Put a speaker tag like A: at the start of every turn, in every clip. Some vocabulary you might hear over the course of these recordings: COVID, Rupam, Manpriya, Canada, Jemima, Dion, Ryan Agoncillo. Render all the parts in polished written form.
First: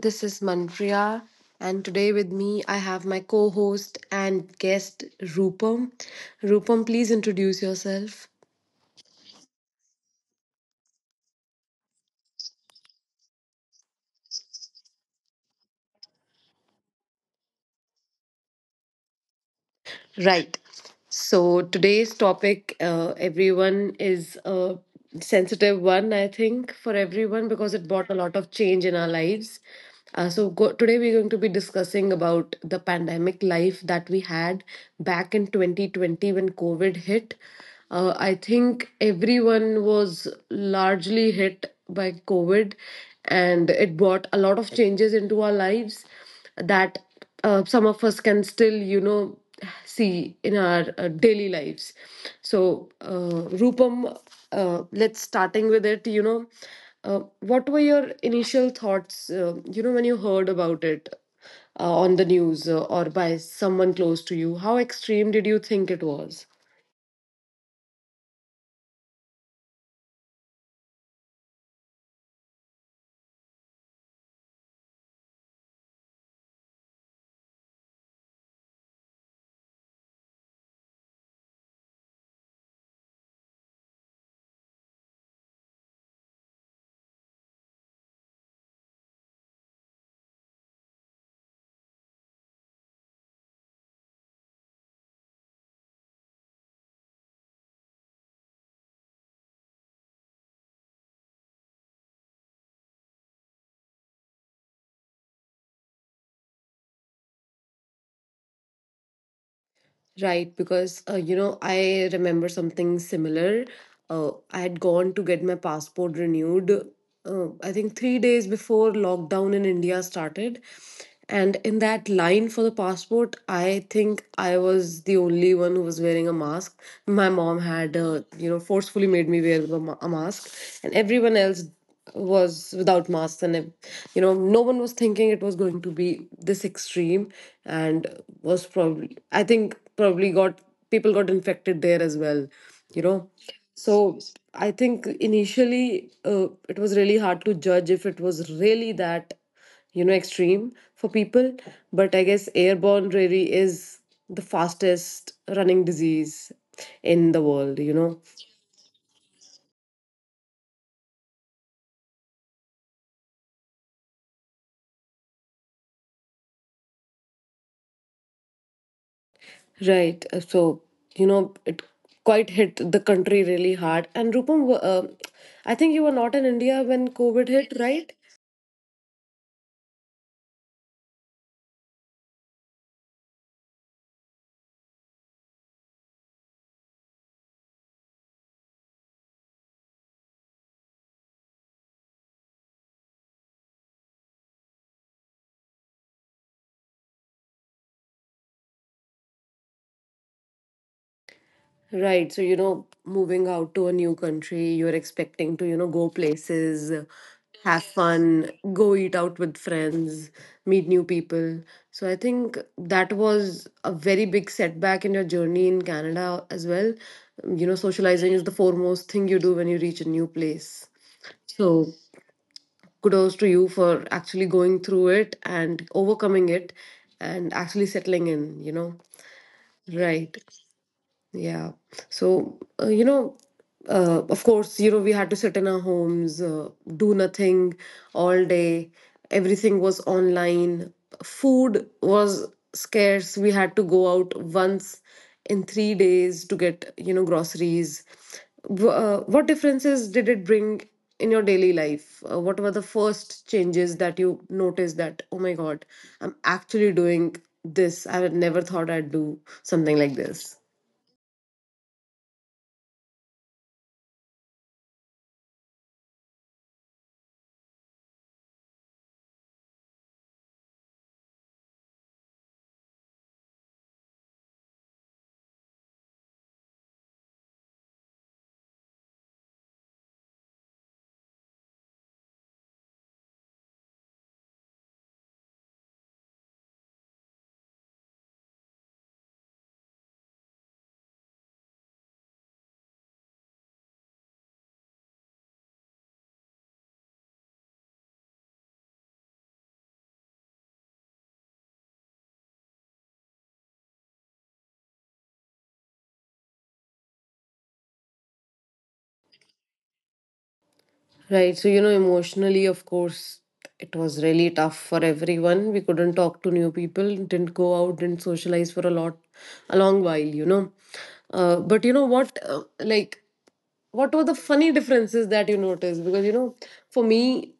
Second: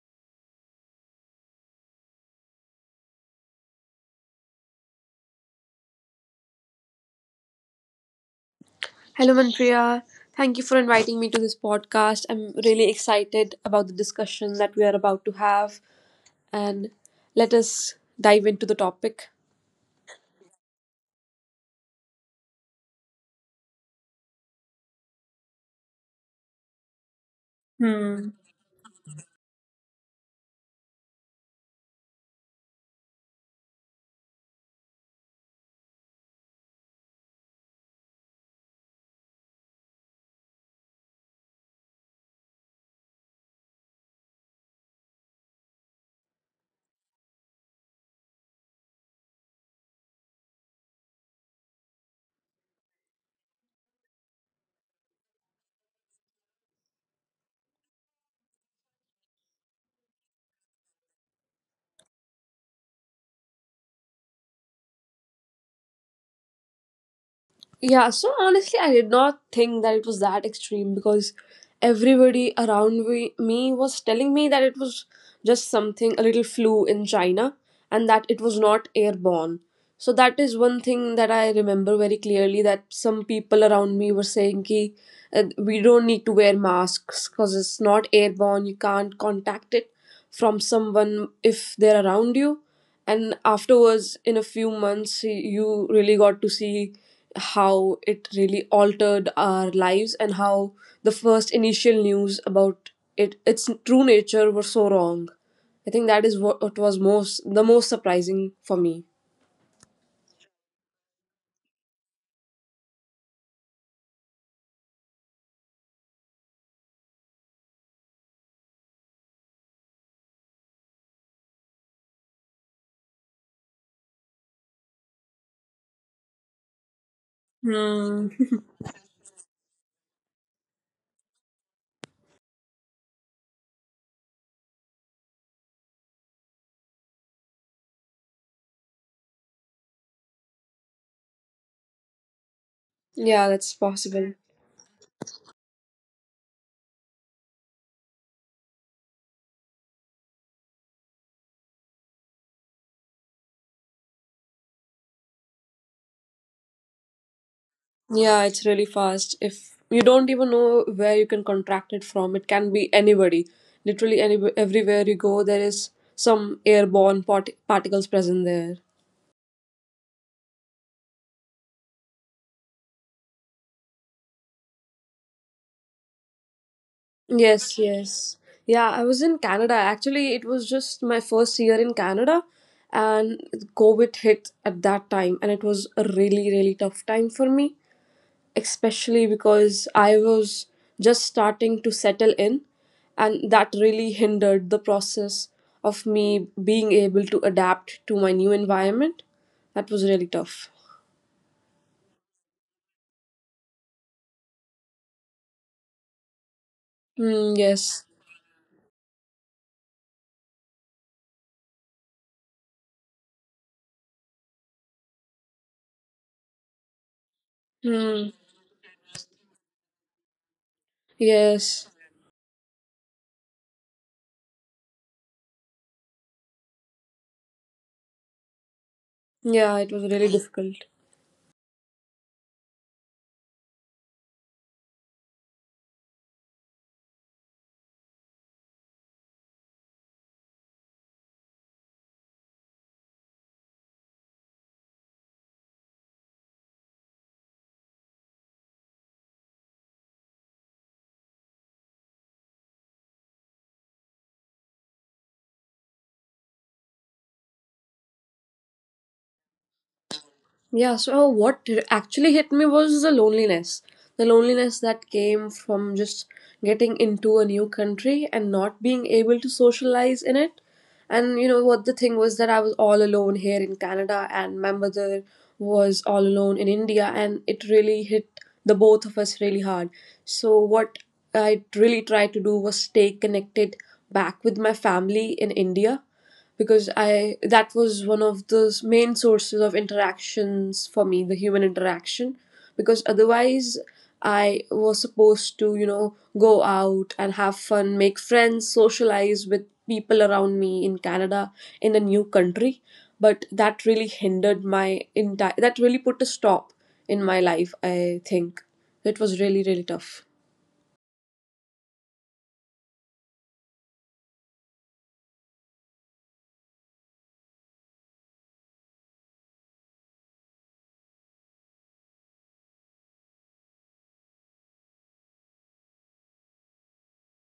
A: This is Manpriya, and today with me I have my co host and guest, Rupam. Rupam, please introduce yourself.
B: Hello, Manpriya. Thank you for inviting me to this podcast. I'm really excited about the discussion that we are about to have, and let us dive into the topic.
A: Right. So today's topic, everyone, is a sensitive one, I think, for everyone because it brought a
B: Hmm.
A: lot of change in our lives. Today we're going to be discussing about the pandemic life that we had back in 2020 when COVID hit. I think everyone was largely hit by COVID, and it brought a lot of changes into our lives that some of us can still, see in our daily lives. So, Rupam, let's starting with it. What were your initial thoughts? When you heard about it on the news, or by someone close to you, how extreme did you think it was?
B: Yeah, so honestly, I did not think that it was that extreme because everybody around me was telling me that it was just something, a little flu in China, and that it was not airborne. So that is one thing that I remember very clearly that some people around me were saying we don't need to wear masks because it's not airborne, you can't contact it from someone if they're around you, and afterwards in a few months you really got to see how it really altered our lives and how the first initial news about it its true nature were so wrong. I think that is what was most the most surprising for me.
A: Right, because I remember something similar. I had gone to get my passport renewed, I think 3 days before lockdown in India started. And in that line for the passport, I think I was the only one who was wearing a mask. My mom had,
B: Hmm.
A: forcefully made me wear a mask, and everyone else was without masks and no one was thinking it was going to be this extreme, and was probably I think probably got people got infected there as well, you know.
B: Yeah, that's
A: So
B: possible.
A: I think initially, it was really hard to judge if it was really that, you know, extreme for people. But I guess airborne really is the fastest running disease in the world, you know.
B: Yeah, it's really fast. If you don't even know where you can contract it from, it can be anybody. Literally, any everywhere you go, there is some airborne particles present there.
A: Right. So, you know, it quite hit the country really hard. And Rupam, I think you were not in India when COVID hit,
B: Yes,
A: right?
B: yes. Yeah, I was in Canada. Actually, it was just my first year in Canada, and COVID hit at that time, and it was a really, really tough time for me, especially because I was just starting to settle in, and that really hindered the process of me being able to adapt to my new environment. That was really tough.
A: Right. So, you know, moving out to a new country, you're expecting to, you know, go places,
B: Hmm.
A: have
B: Yes.
A: fun, go eat out with friends, meet new people. So I think that was a very big setback in your journey in Canada as well. You know, socializing
B: Hmm.
A: is the foremost thing you do when you reach a new place. So,
B: Yes.
A: kudos to you for actually going through it and overcoming it and actually settling in, you know?
B: Yeah, it was really
A: Right.
B: difficult.
A: Yeah. So, of course, you know, we had to sit in our homes, do nothing all day. Everything was online. Food was scarce. We had to go out once in 3 days to get, you know, groceries. What differences did it bring in your daily life? What were the first changes that you noticed that, oh my God, I'm actually doing this? I had never thought I'd do something like this.
B: Yeah, so what actually hit me was the loneliness. The loneliness that came from just getting into a new country and not being able to socialize in it. And you know what the thing was that I was all alone here in Canada and my mother was all alone in India, and it really hit the both of us really hard. So what I really tried to do was stay connected back with my family in India because I that was one of the main sources of interactions for me, the human interaction. Because otherwise, I was supposed to, you know, go out and have fun, make friends, socialize with people around me in Canada, in a new country. But that really hindered that really put a stop in my life, I think. It was really, really tough.
A: Right. So, you know, emotionally, of course, it was really tough for everyone. We couldn't talk to new people, didn't go out, didn't socialize for a long while, you know. But what were the funny differences that you noticed? Because, you know, for me,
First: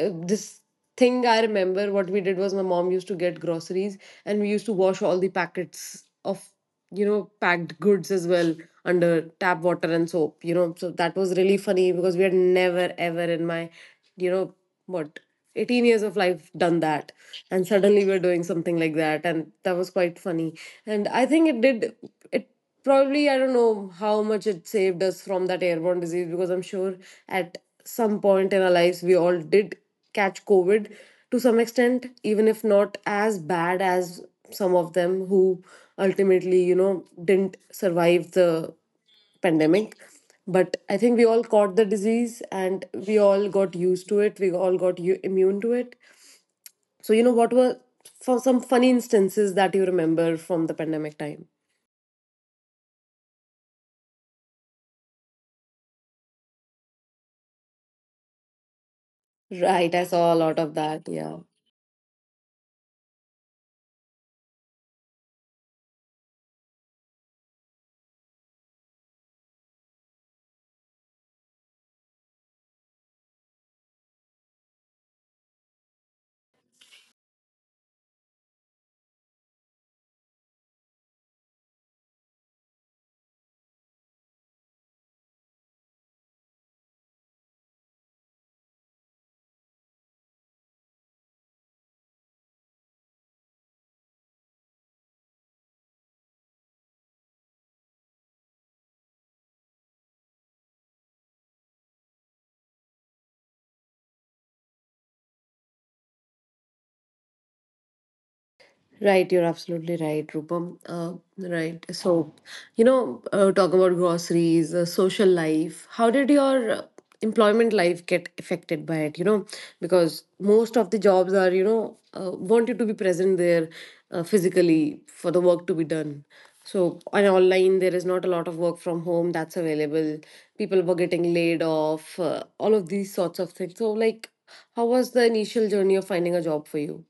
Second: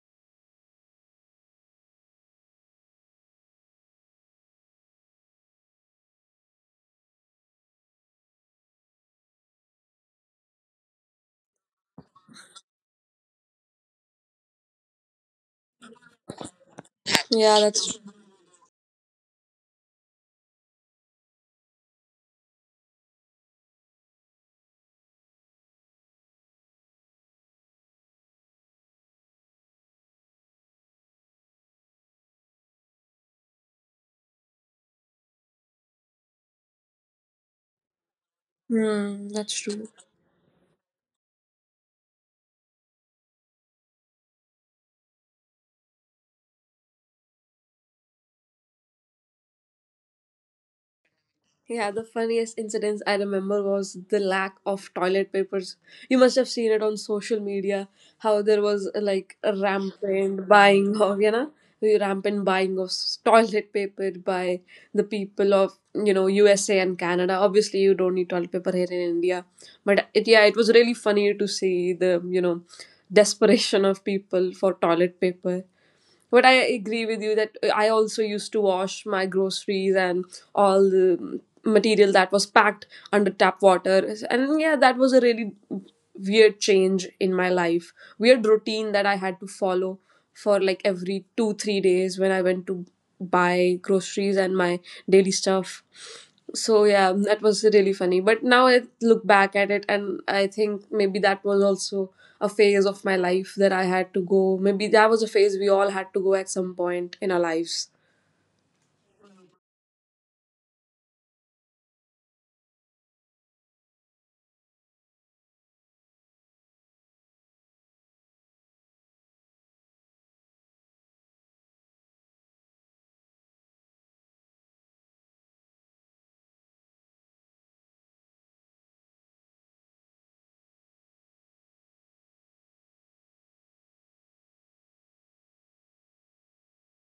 A: this thing I remember what we did was my mom used to get groceries, and we used to wash all the packets of, you know, packed goods as well, under tap water and soap, you know. So that was really funny because we had never ever in my, you know what 18 years of life, done that.
B: Yeah,
A: And
B: that's
A: suddenly we were doing something like that, and that was quite funny. And I think it did it probably I don't know how much it saved us from that airborne disease, because I'm sure at some point in our lives we all did catch COVID to some extent, even if not as bad as some of them who ultimately, you know, didn't survive the
B: true. Hmm, that's true.
A: pandemic. But I think we all caught the disease and we all got used to it. We all got immune to it. So, you know, what were, for some funny instances that you remember from the pandemic time?
B: Yeah, the funniest incidents I remember was the lack of toilet papers. You must have seen it on social media how there was like a
A: Right, I saw a
B: rampant
A: lot of
B: buying
A: that.
B: of, you
A: Yeah.
B: know, the rampant buying of s- toilet paper by the people of, you know, USA and Canada. Obviously, you don't need toilet paper here in India, but yeah, it was really funny to see the, you know, desperation of people for toilet paper. But I agree with you that I also used to wash my groceries and all the material that was packed under tap water, and yeah, that was a really weird change in my life, weird routine that I had to follow for like every 2 3 days when I went to buy groceries and my daily stuff. So yeah, that was really funny, but now I look back at it and I think maybe that was also a phase of my life that I had to go, maybe that was a phase we all had to go at some point in our lives.
A: Right, you're absolutely right, Rupam. Right. So, you know, talk about groceries, social life. How did your employment life get affected by it? You know, because most of the jobs are, you know, want you to be present there physically for the work to be done. So, on online, there is not a lot of work from home that's available. People were getting laid off, all of these sorts of things. So, like, how was the initial journey of finding a job for you?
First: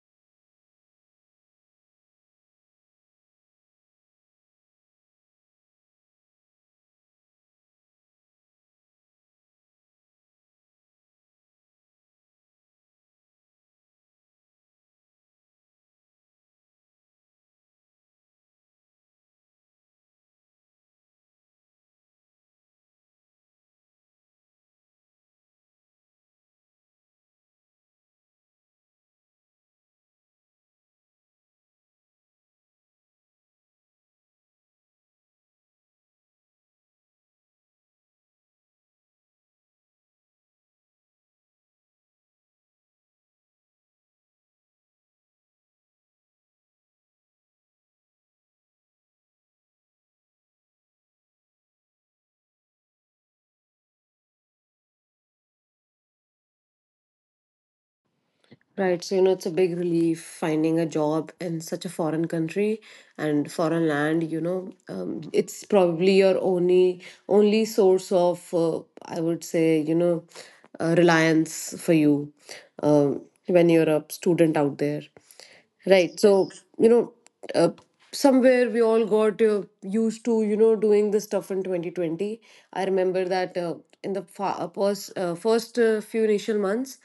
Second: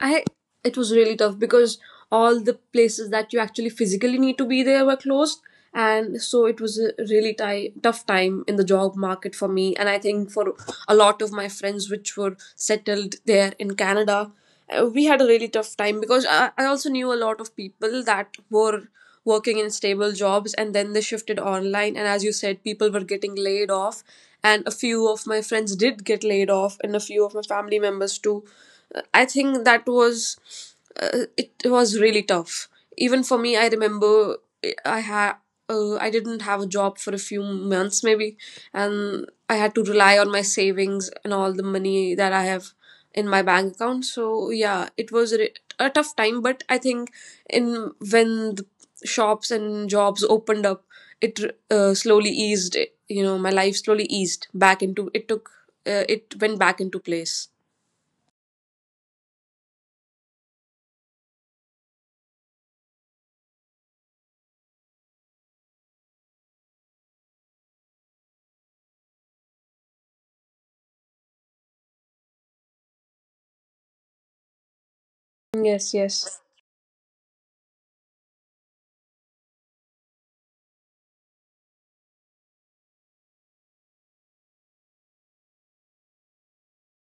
B: I It was really tough because all the places that you actually physically need to be there were closed, and so it was a really ti tough time in the job market for me, and I think for a lot of my friends which were settled there in Canada. We had a really tough time because I also knew a lot of people that were working in stable jobs and then they shifted online, and as you said, people were getting laid off, and a few of my friends did get laid off, and a few of my family members too. I think that was it was really tough. Even for me, I remember I had I didn't have a job for a few months maybe, and I had to rely on my savings and all the money that I have in my bank account. So yeah, it was a tough time, but I think in when the shops and jobs opened up, it slowly eased. You know, my life slowly eased back into it took it went back into place.
A: Right. So, you know, it's a big relief finding a job in such a foreign country and foreign land, you know. It's probably your only source of, I would say, you know, reliance for you when you're a student out there.
B: Yes,
A: Right.
B: yes.
A: So, you know, uh, somewhere we all got used to, you know, doing this stuff in 2020. I remember that, in the fa- pos- first few initial months,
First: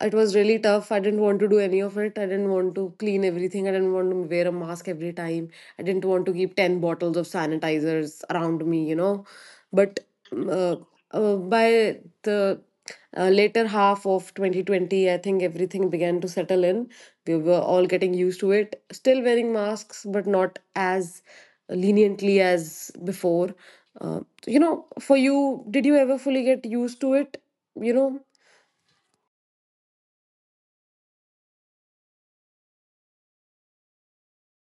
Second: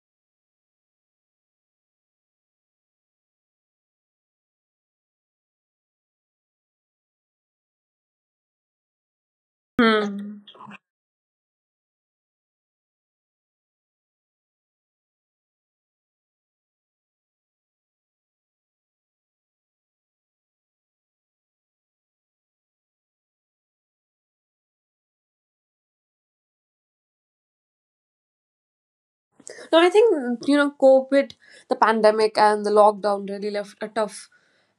A: it was really tough. I didn't want to do any of it. I didn't want to clean everything. I didn't want to wear a mask every time. I didn't want to keep 10 bottles of sanitizers around me, you know. But
B: Hmm.
A: mm, by the later half of 2020, I think everything began to settle in. We were all getting used to it, still wearing masks but not as leniently as before. uh, you know, for you, did you ever fully get used to it, you know?
B: No, I think, you know, COVID, the pandemic, and the lockdown really left a tough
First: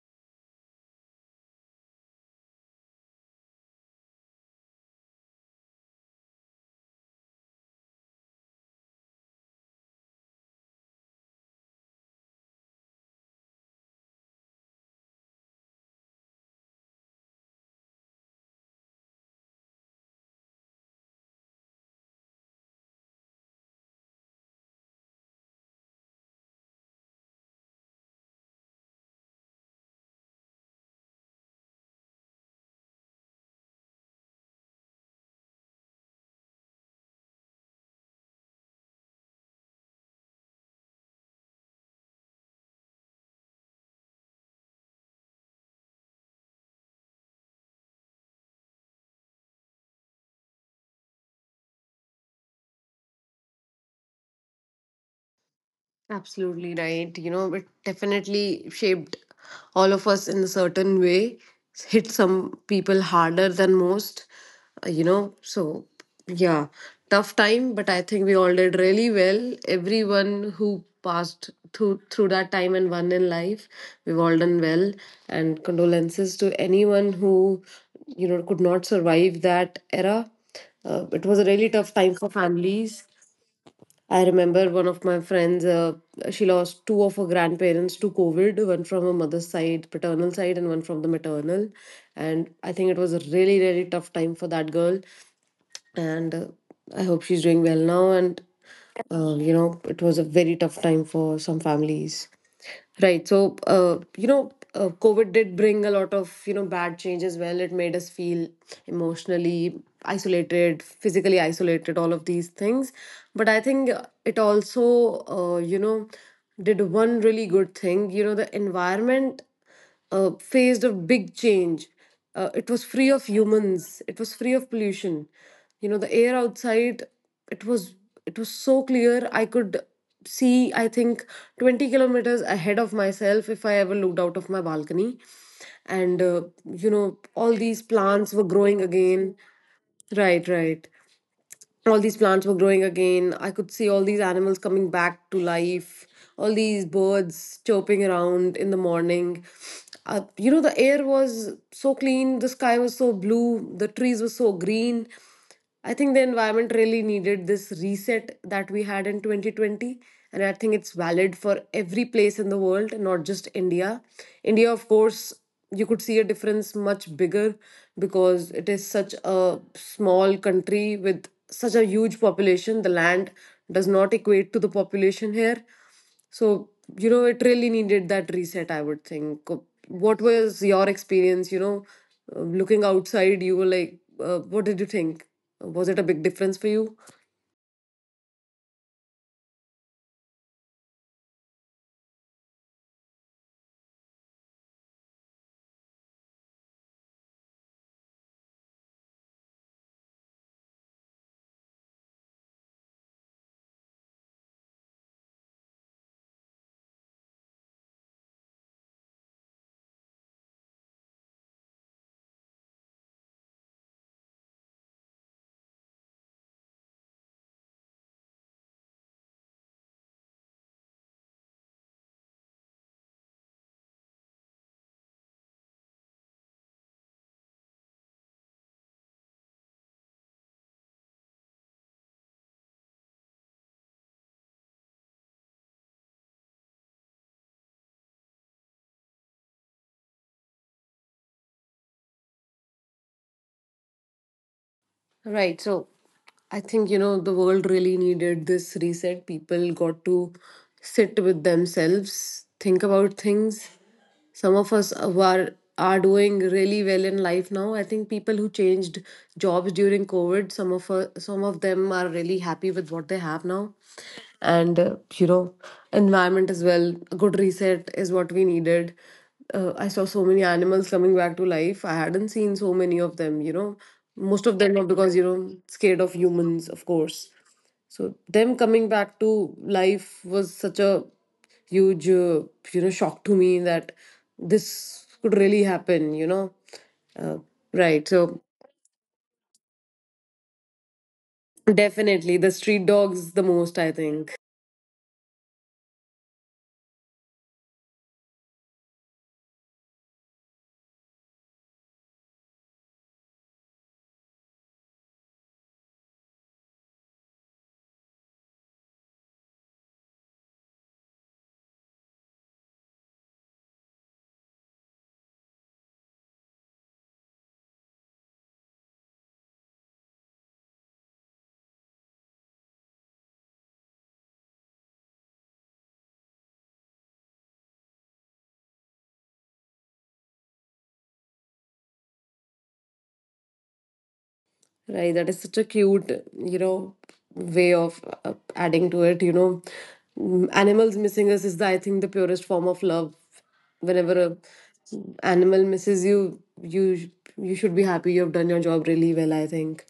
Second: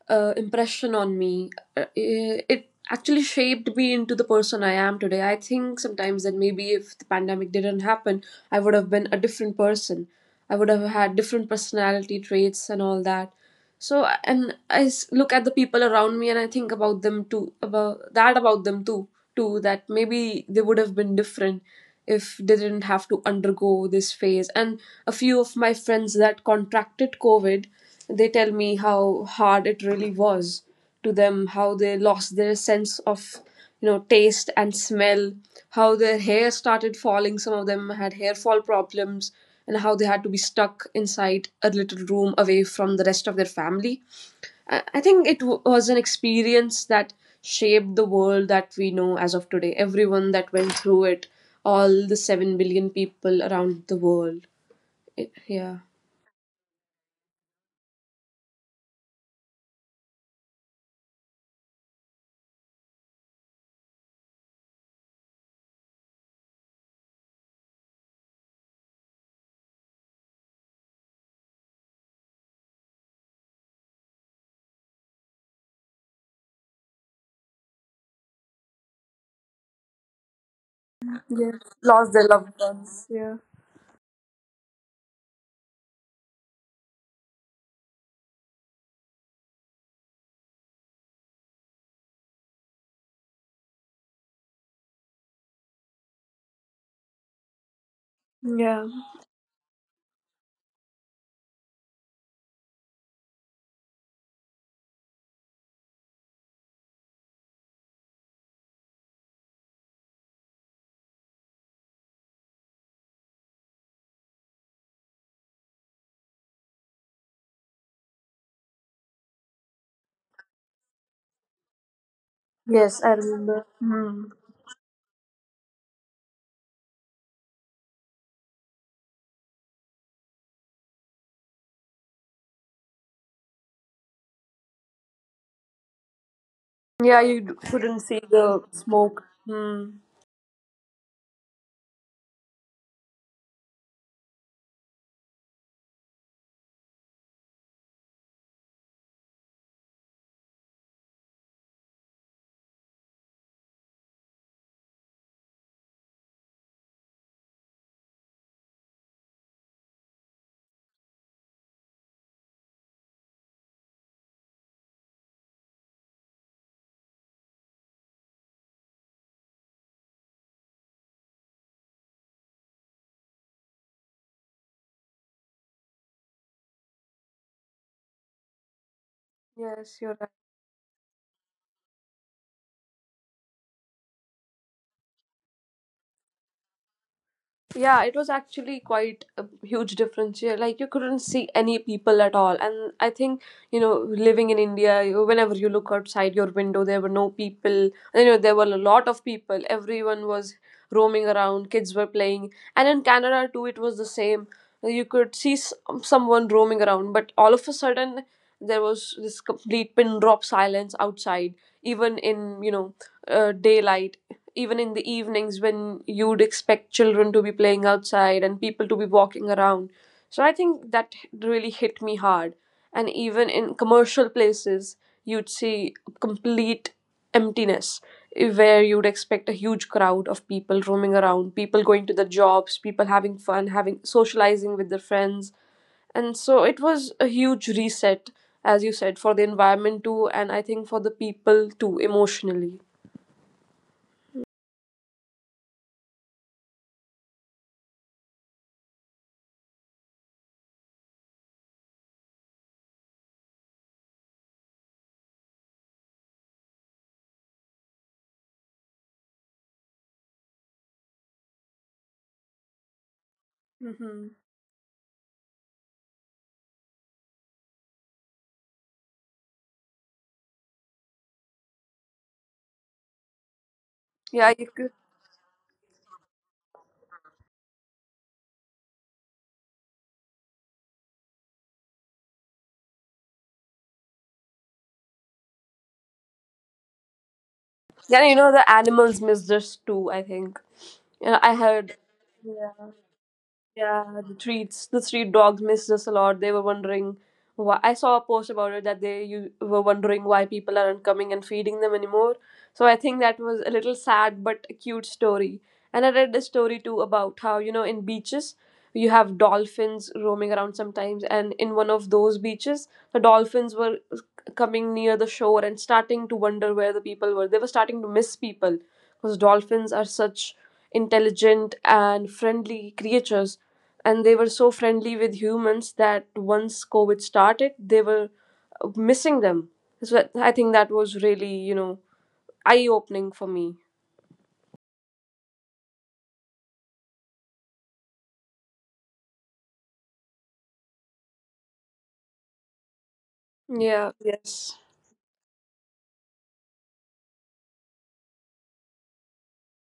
B: impression on me. uh, uh, it actually shaped me into the person I am today. I think sometimes that maybe if the pandemic didn't happen, I would have been a different person. I would have had different personality traits and all that. So, and I look at the people around me and I think about them too, about that about them too too that maybe they would have been different if they didn't have to undergo this phase. And a few of my friends that contracted COVID, they tell me how hard it really was to them, how they lost their sense of, you know, taste and smell, how their hair started falling, some of them had hair fall problems, and how they had to be stuck inside a little room away from the rest of their family. I think it was an experience that shaped the world that we know as of today, everyone that went through it, all the 7 billion people around the world. Yeah.
A: Absolutely right. You know, it definitely shaped all of us in a certain way, hit some people harder than most, you know. So, yeah, tough time, but I think we all did really well. Everyone who passed through that time and won in life, we've all done well. And condolences to anyone who, you know, could not survive that era. It was a
B: Yeah,
A: really tough
B: lost
A: time
B: their
A: for
B: loved
A: families.
B: ones. Yeah.
A: I remember one of my friends, she lost two of her grandparents to COVID, one from her mother's side, paternal side, and one from the maternal. And I think it was a really, really tough time for that girl. And I hope she's doing well now. And
B: Yeah,
A: you know, it was a very tough time for some families. Right. So, COVID did bring a lot of, you know, bad change as well. It made us feel emotionally isolated, physically isolated, all of these things. But I think it also, did one really good thing. You know, the environment faced a big change. It was
B: yes,
A: free
B: I
A: of
B: remember.
A: humans. It
B: Hmm.
A: was free of pollution. You know, the air outside, it was it was so clear. I could see, I think, 20 kilometers ahead of myself if I ever looked out of my balcony. And you know,
B: Yeah, you
A: all these
B: couldn't see
A: plants were
B: the
A: growing
B: smoke.
A: again.
B: Hmm.
A: Right, right, all these plants were growing again. I could see all these animals coming back to life, all these birds chirping around in the morning. You know, the air was so clean, the sky was so blue, the trees were so green. I think the environment really needed this reset that we had in 2020. And I think it's valid for every place in the world, not just India. India, of course, you could see a difference much bigger because it is such a small country with such a huge population. The land does not equate to the population here. So, you know, it really needed that reset, I would think.
B: Yes, you're.
A: What was your experience, you know? Looking outside, you were like, what did you think? Was it a big difference for you?
B: Yeah, it was actually quite a huge difference here. Like, you couldn't see any people at all. And I think, you know, living in India, whenever you look outside your window, there were no people. You know, there were a lot of people. Everyone was roaming around, kids were playing. And in Canada too, it was the same. You could see someone roaming around, but all of a sudden there was this complete pin drop silence outside, even in, you know, daylight, even in the evenings when you'd expect children to be playing outside and people to be walking around. So I think that really hit me hard. And even in commercial places, you'd see complete emptiness, where you'd expect a huge crowd of people roaming around, people going to their jobs, people having fun, having socializing with their friends. And so it was a huge reset, as you said, for the environment too, and I think for the people too, emotionally.
A: Right. So I think, you know, the world really needed this reset. People got to sit with themselves, think about things. Some of us who are doing really well in life now. I think people who changed jobs during COVID, some of them are really happy with what they have now.
B: Mm-hmm.
A: And you know, environment as well. A good reset is what we needed. I saw so many animals coming back to life. I hadn't seen so many of them, you know. Most
B: Yeah,
A: of
B: you.
A: them are because, you know, scared of humans, of course. So them coming back to life was such a huge, shock to me, that this could really happen, you know. Uh, right.
B: Yeah, you
A: So,
B: know the animals miss this too, I think. Yeah, I heard.
A: definitely the street dogs the most, I
B: Yeah,
A: think.
B: the street dogs missed us a lot. They were wondering why. I saw a post about it that they you were wondering why people aren't coming and feeding them anymore. So I think that was a little sad but a cute story. And I read this story too about how, you know, in beaches you have dolphins roaming around sometimes, and in one of those beaches, the dolphins were coming near the shore and starting to wonder where the people were. They were starting to miss people because dolphins are such intelligent and friendly creatures, and they were so friendly with humans that once COVID started, they were missing them. So I think that was really, you know, eye opening for me.
A: Right, that is such a cute, you know, way of adding to it. You know, mm, animals missing us is, I think, the purest form of love.
B: Yeah.
A: Whenever a
B: Yes.
A: animal misses you, you should be happy. You have done your job really well, I think.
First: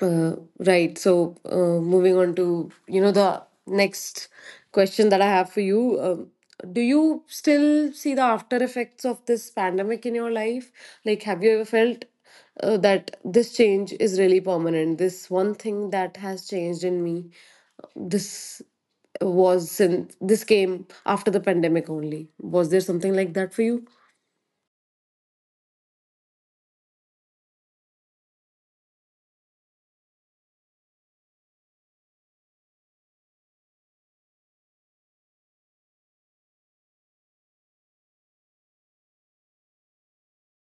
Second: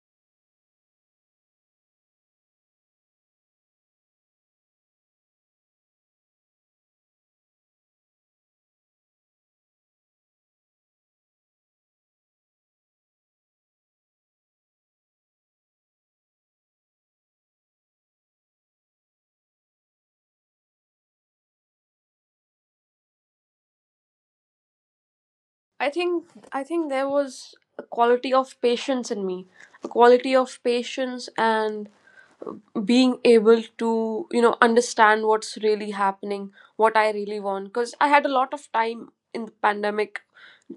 A: Right. So, moving on to the next question that I have for you. Do you still see the after effects of this pandemic in your life? Like, have you ever felt that this change is really permanent? This one thing that has changed in me, this was since this came after the pandemic only. Was there something like that for you?
B: I think I think there was a quality of patience in me, a quality of patience and being able to, you know, understand what's really happening, what I really want. Because I had a lot of time in the pandemic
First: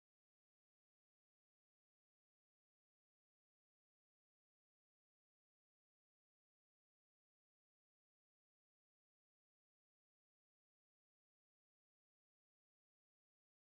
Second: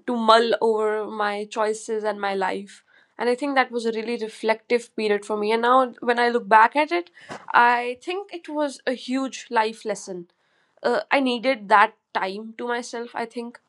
B: to mull over my choices and my life. And I think that was a really reflective period for me. And now, when I look back at it, I think it was a huge life lesson. I needed that time to myself, I think,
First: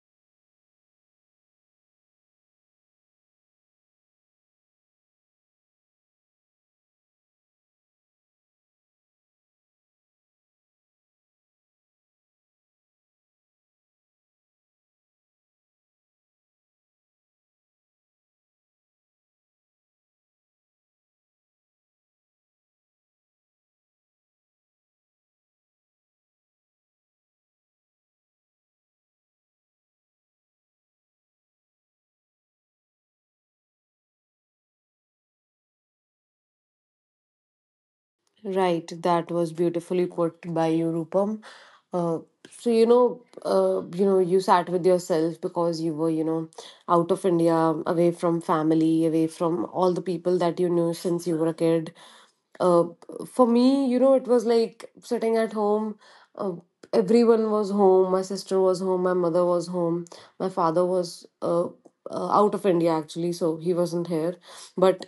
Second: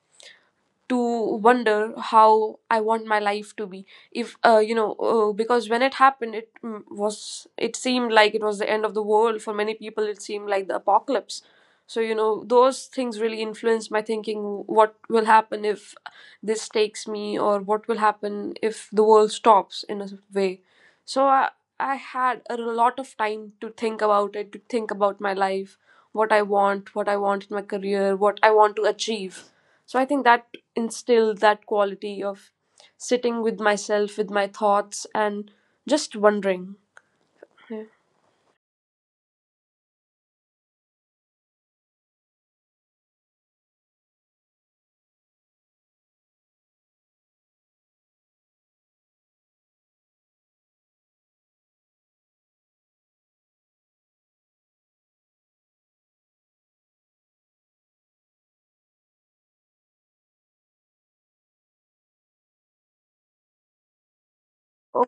B: to wonder how I want my life to be. If You know, because when it happened, it seemed like it was the end of the world for many people. It seemed like the apocalypse. So, you know, those things really influenced my thinking. What will happen if this takes me, or what will happen if the world stops in a way? So I had a lot of time to think about it, to think about my life, what I want in my career, what I want to achieve. So I think that instilled that quality of sitting with myself, with my thoughts, and just wondering. Yeah.
A: Right, that was beautifully put by you, Rupam. Uh, so you sat with yourself because you were, you know, out of India, away from family, away from all the people that you knew since you were a kid. Uh, for me, you know, it was like sitting at home. Uh, Everyone was home. My sister was home. My mother was home. My father was out of India actually, so he wasn't here.
B: Oh.
A: But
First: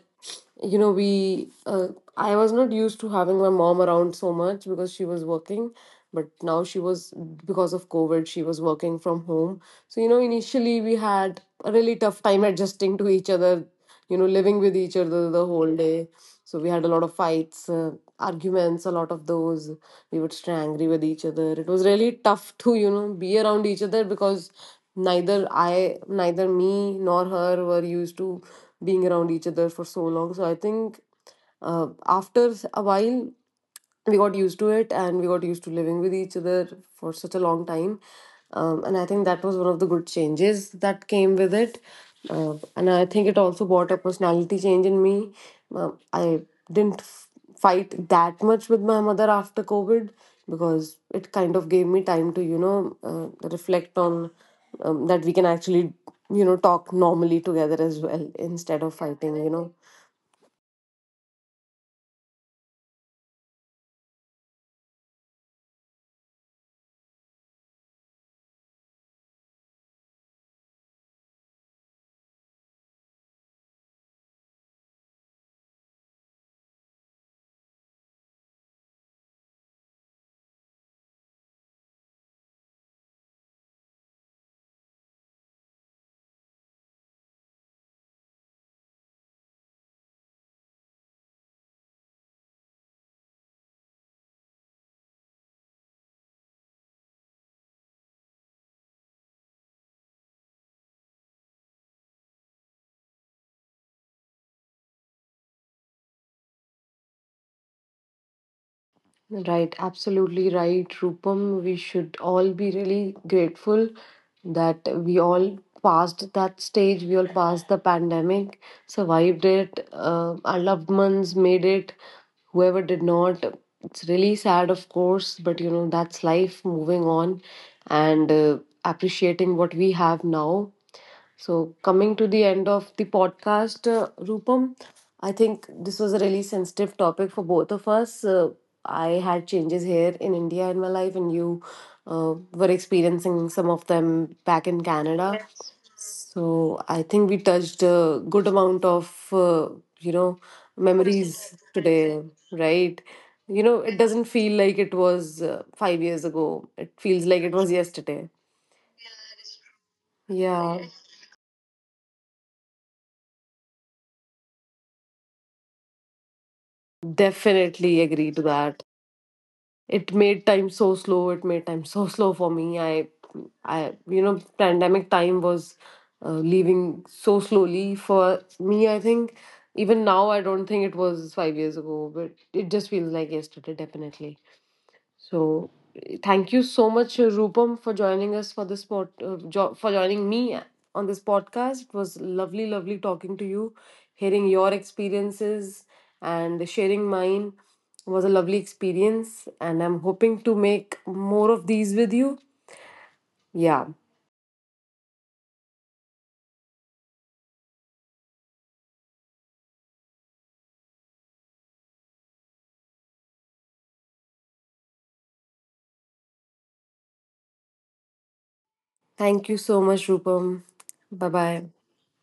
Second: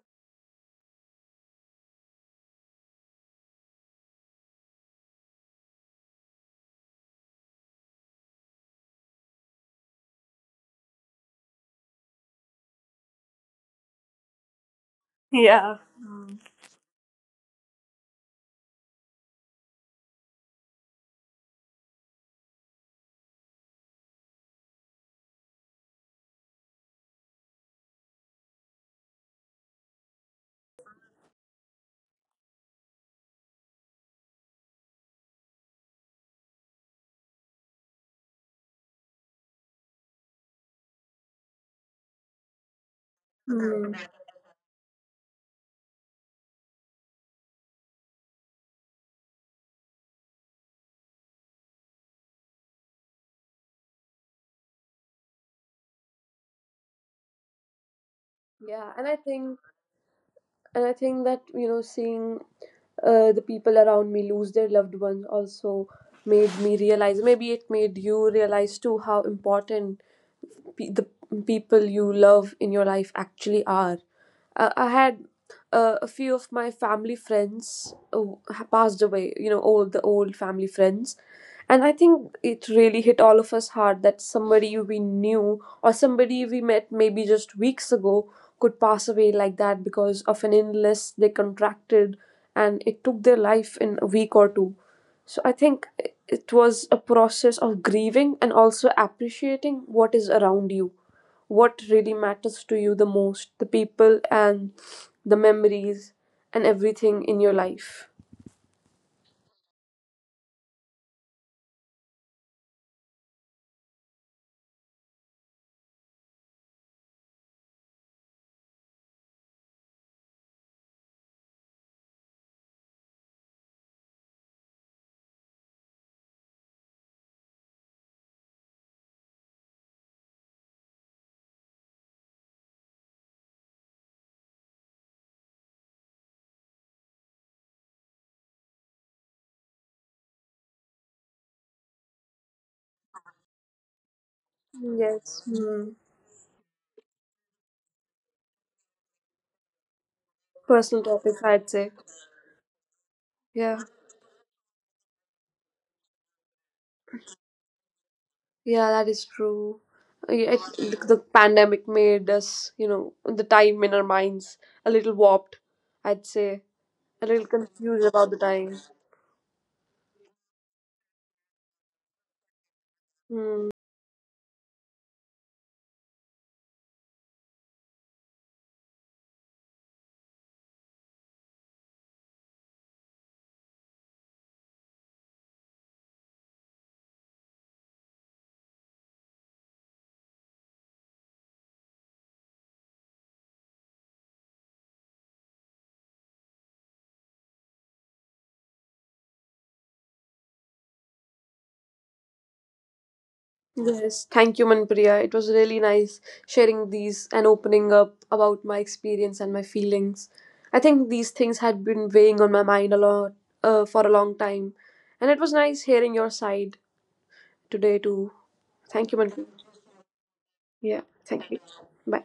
A: you know we I was not used to having my mom around so much because she was working, but now she was, because of COVID, she was working from home. So, you know, initially we had a really tough time adjusting to each other, you know, living with each other the whole
B: Yeah.
A: day.
B: Hmm.
A: So we had a lot of fights, arguments, a lot of those. We would stay angry with each other. It was really tough to, you know, be around each other because neither I, neither me nor her were used to being around each other for so long. So I think after a while, we got used to it and we got used to living with each other for such a long time. And I think that was one of the good changes that came with it. And I think it also brought a personality change in me. I didn't f- fight that much with my mother after COVID because it kind of gave me time to, you know, reflect on that we can actually talk normally together as well instead
B: Yeah,
A: of fighting you know
B: and I think that, you know, seeing the people around me lose their loved ones also made me realize, maybe it made you realize too, how important the people you love in your life actually are. I had a few of my family friends passed away, you know, all the old family friends. And I think it really hit all of us hard that somebody we knew or somebody we met maybe just weeks ago could pass away like that because of an illness they contracted, and it took their life in a week or two. So I think it was a process of grieving and also appreciating what is around you, what really matters to you the most, the people and the memories and everything in your life.
A: Right, absolutely right, Rupam. We should all be really grateful that we all passed that stage, we all passed the pandemic, survived it, our loved ones made it, whoever did not. It's really sad, of course, but you know, that's life moving on and appreciating what we have now. So, coming to the end of the podcast, Rupam, I think this was a really sensitive topic for both of us. I had changes here in India in my life, and you were experiencing some of them back in Canada.
B: Yes.
A: Yes.
B: Hmm.
A: So I think we touched a good amount of you know
B: Personal topics,
A: memories
B: I'd say.
A: today, right? You
B: Yeah.
A: know, it doesn't feel like it was 5 years ago. It feels like it was yesterday.
B: Yeah, that is true. Yeah,
A: Yeah,
B: the pandemic made us, you know, the time in our minds a little warped, I'd say. A little
A: definitely
B: confused about
A: agree
B: the
A: to
B: time.
A: that. It made time so slow. It made time so slow for me. i
B: Hmm.
A: i you know pandemic time was leaving so slowly for me. I think even now I don't think it was 5 years ago, but it just feels like yesterday, definitely. So thank you so much, Rupam, for joining us for this pod, for joining me on this podcast. It was lovely, lovely talking to you, hearing your experiences and sharing mine was a lovely experience, and I'm hoping to make more of these with you.
B: Yeah.
A: Yeah,
B: Yes, thank you, Manpriya. It was really nice sharing these and opening up about my experience and my feelings. I think these things had been weighing on my mind a lot, for a long time, and it was nice hearing your side today too. Thank you, Manpriya.
A: thank you so much, Rupam.
B: Yeah,
A: Bye
B: thank you.
A: bye.
B: Bye.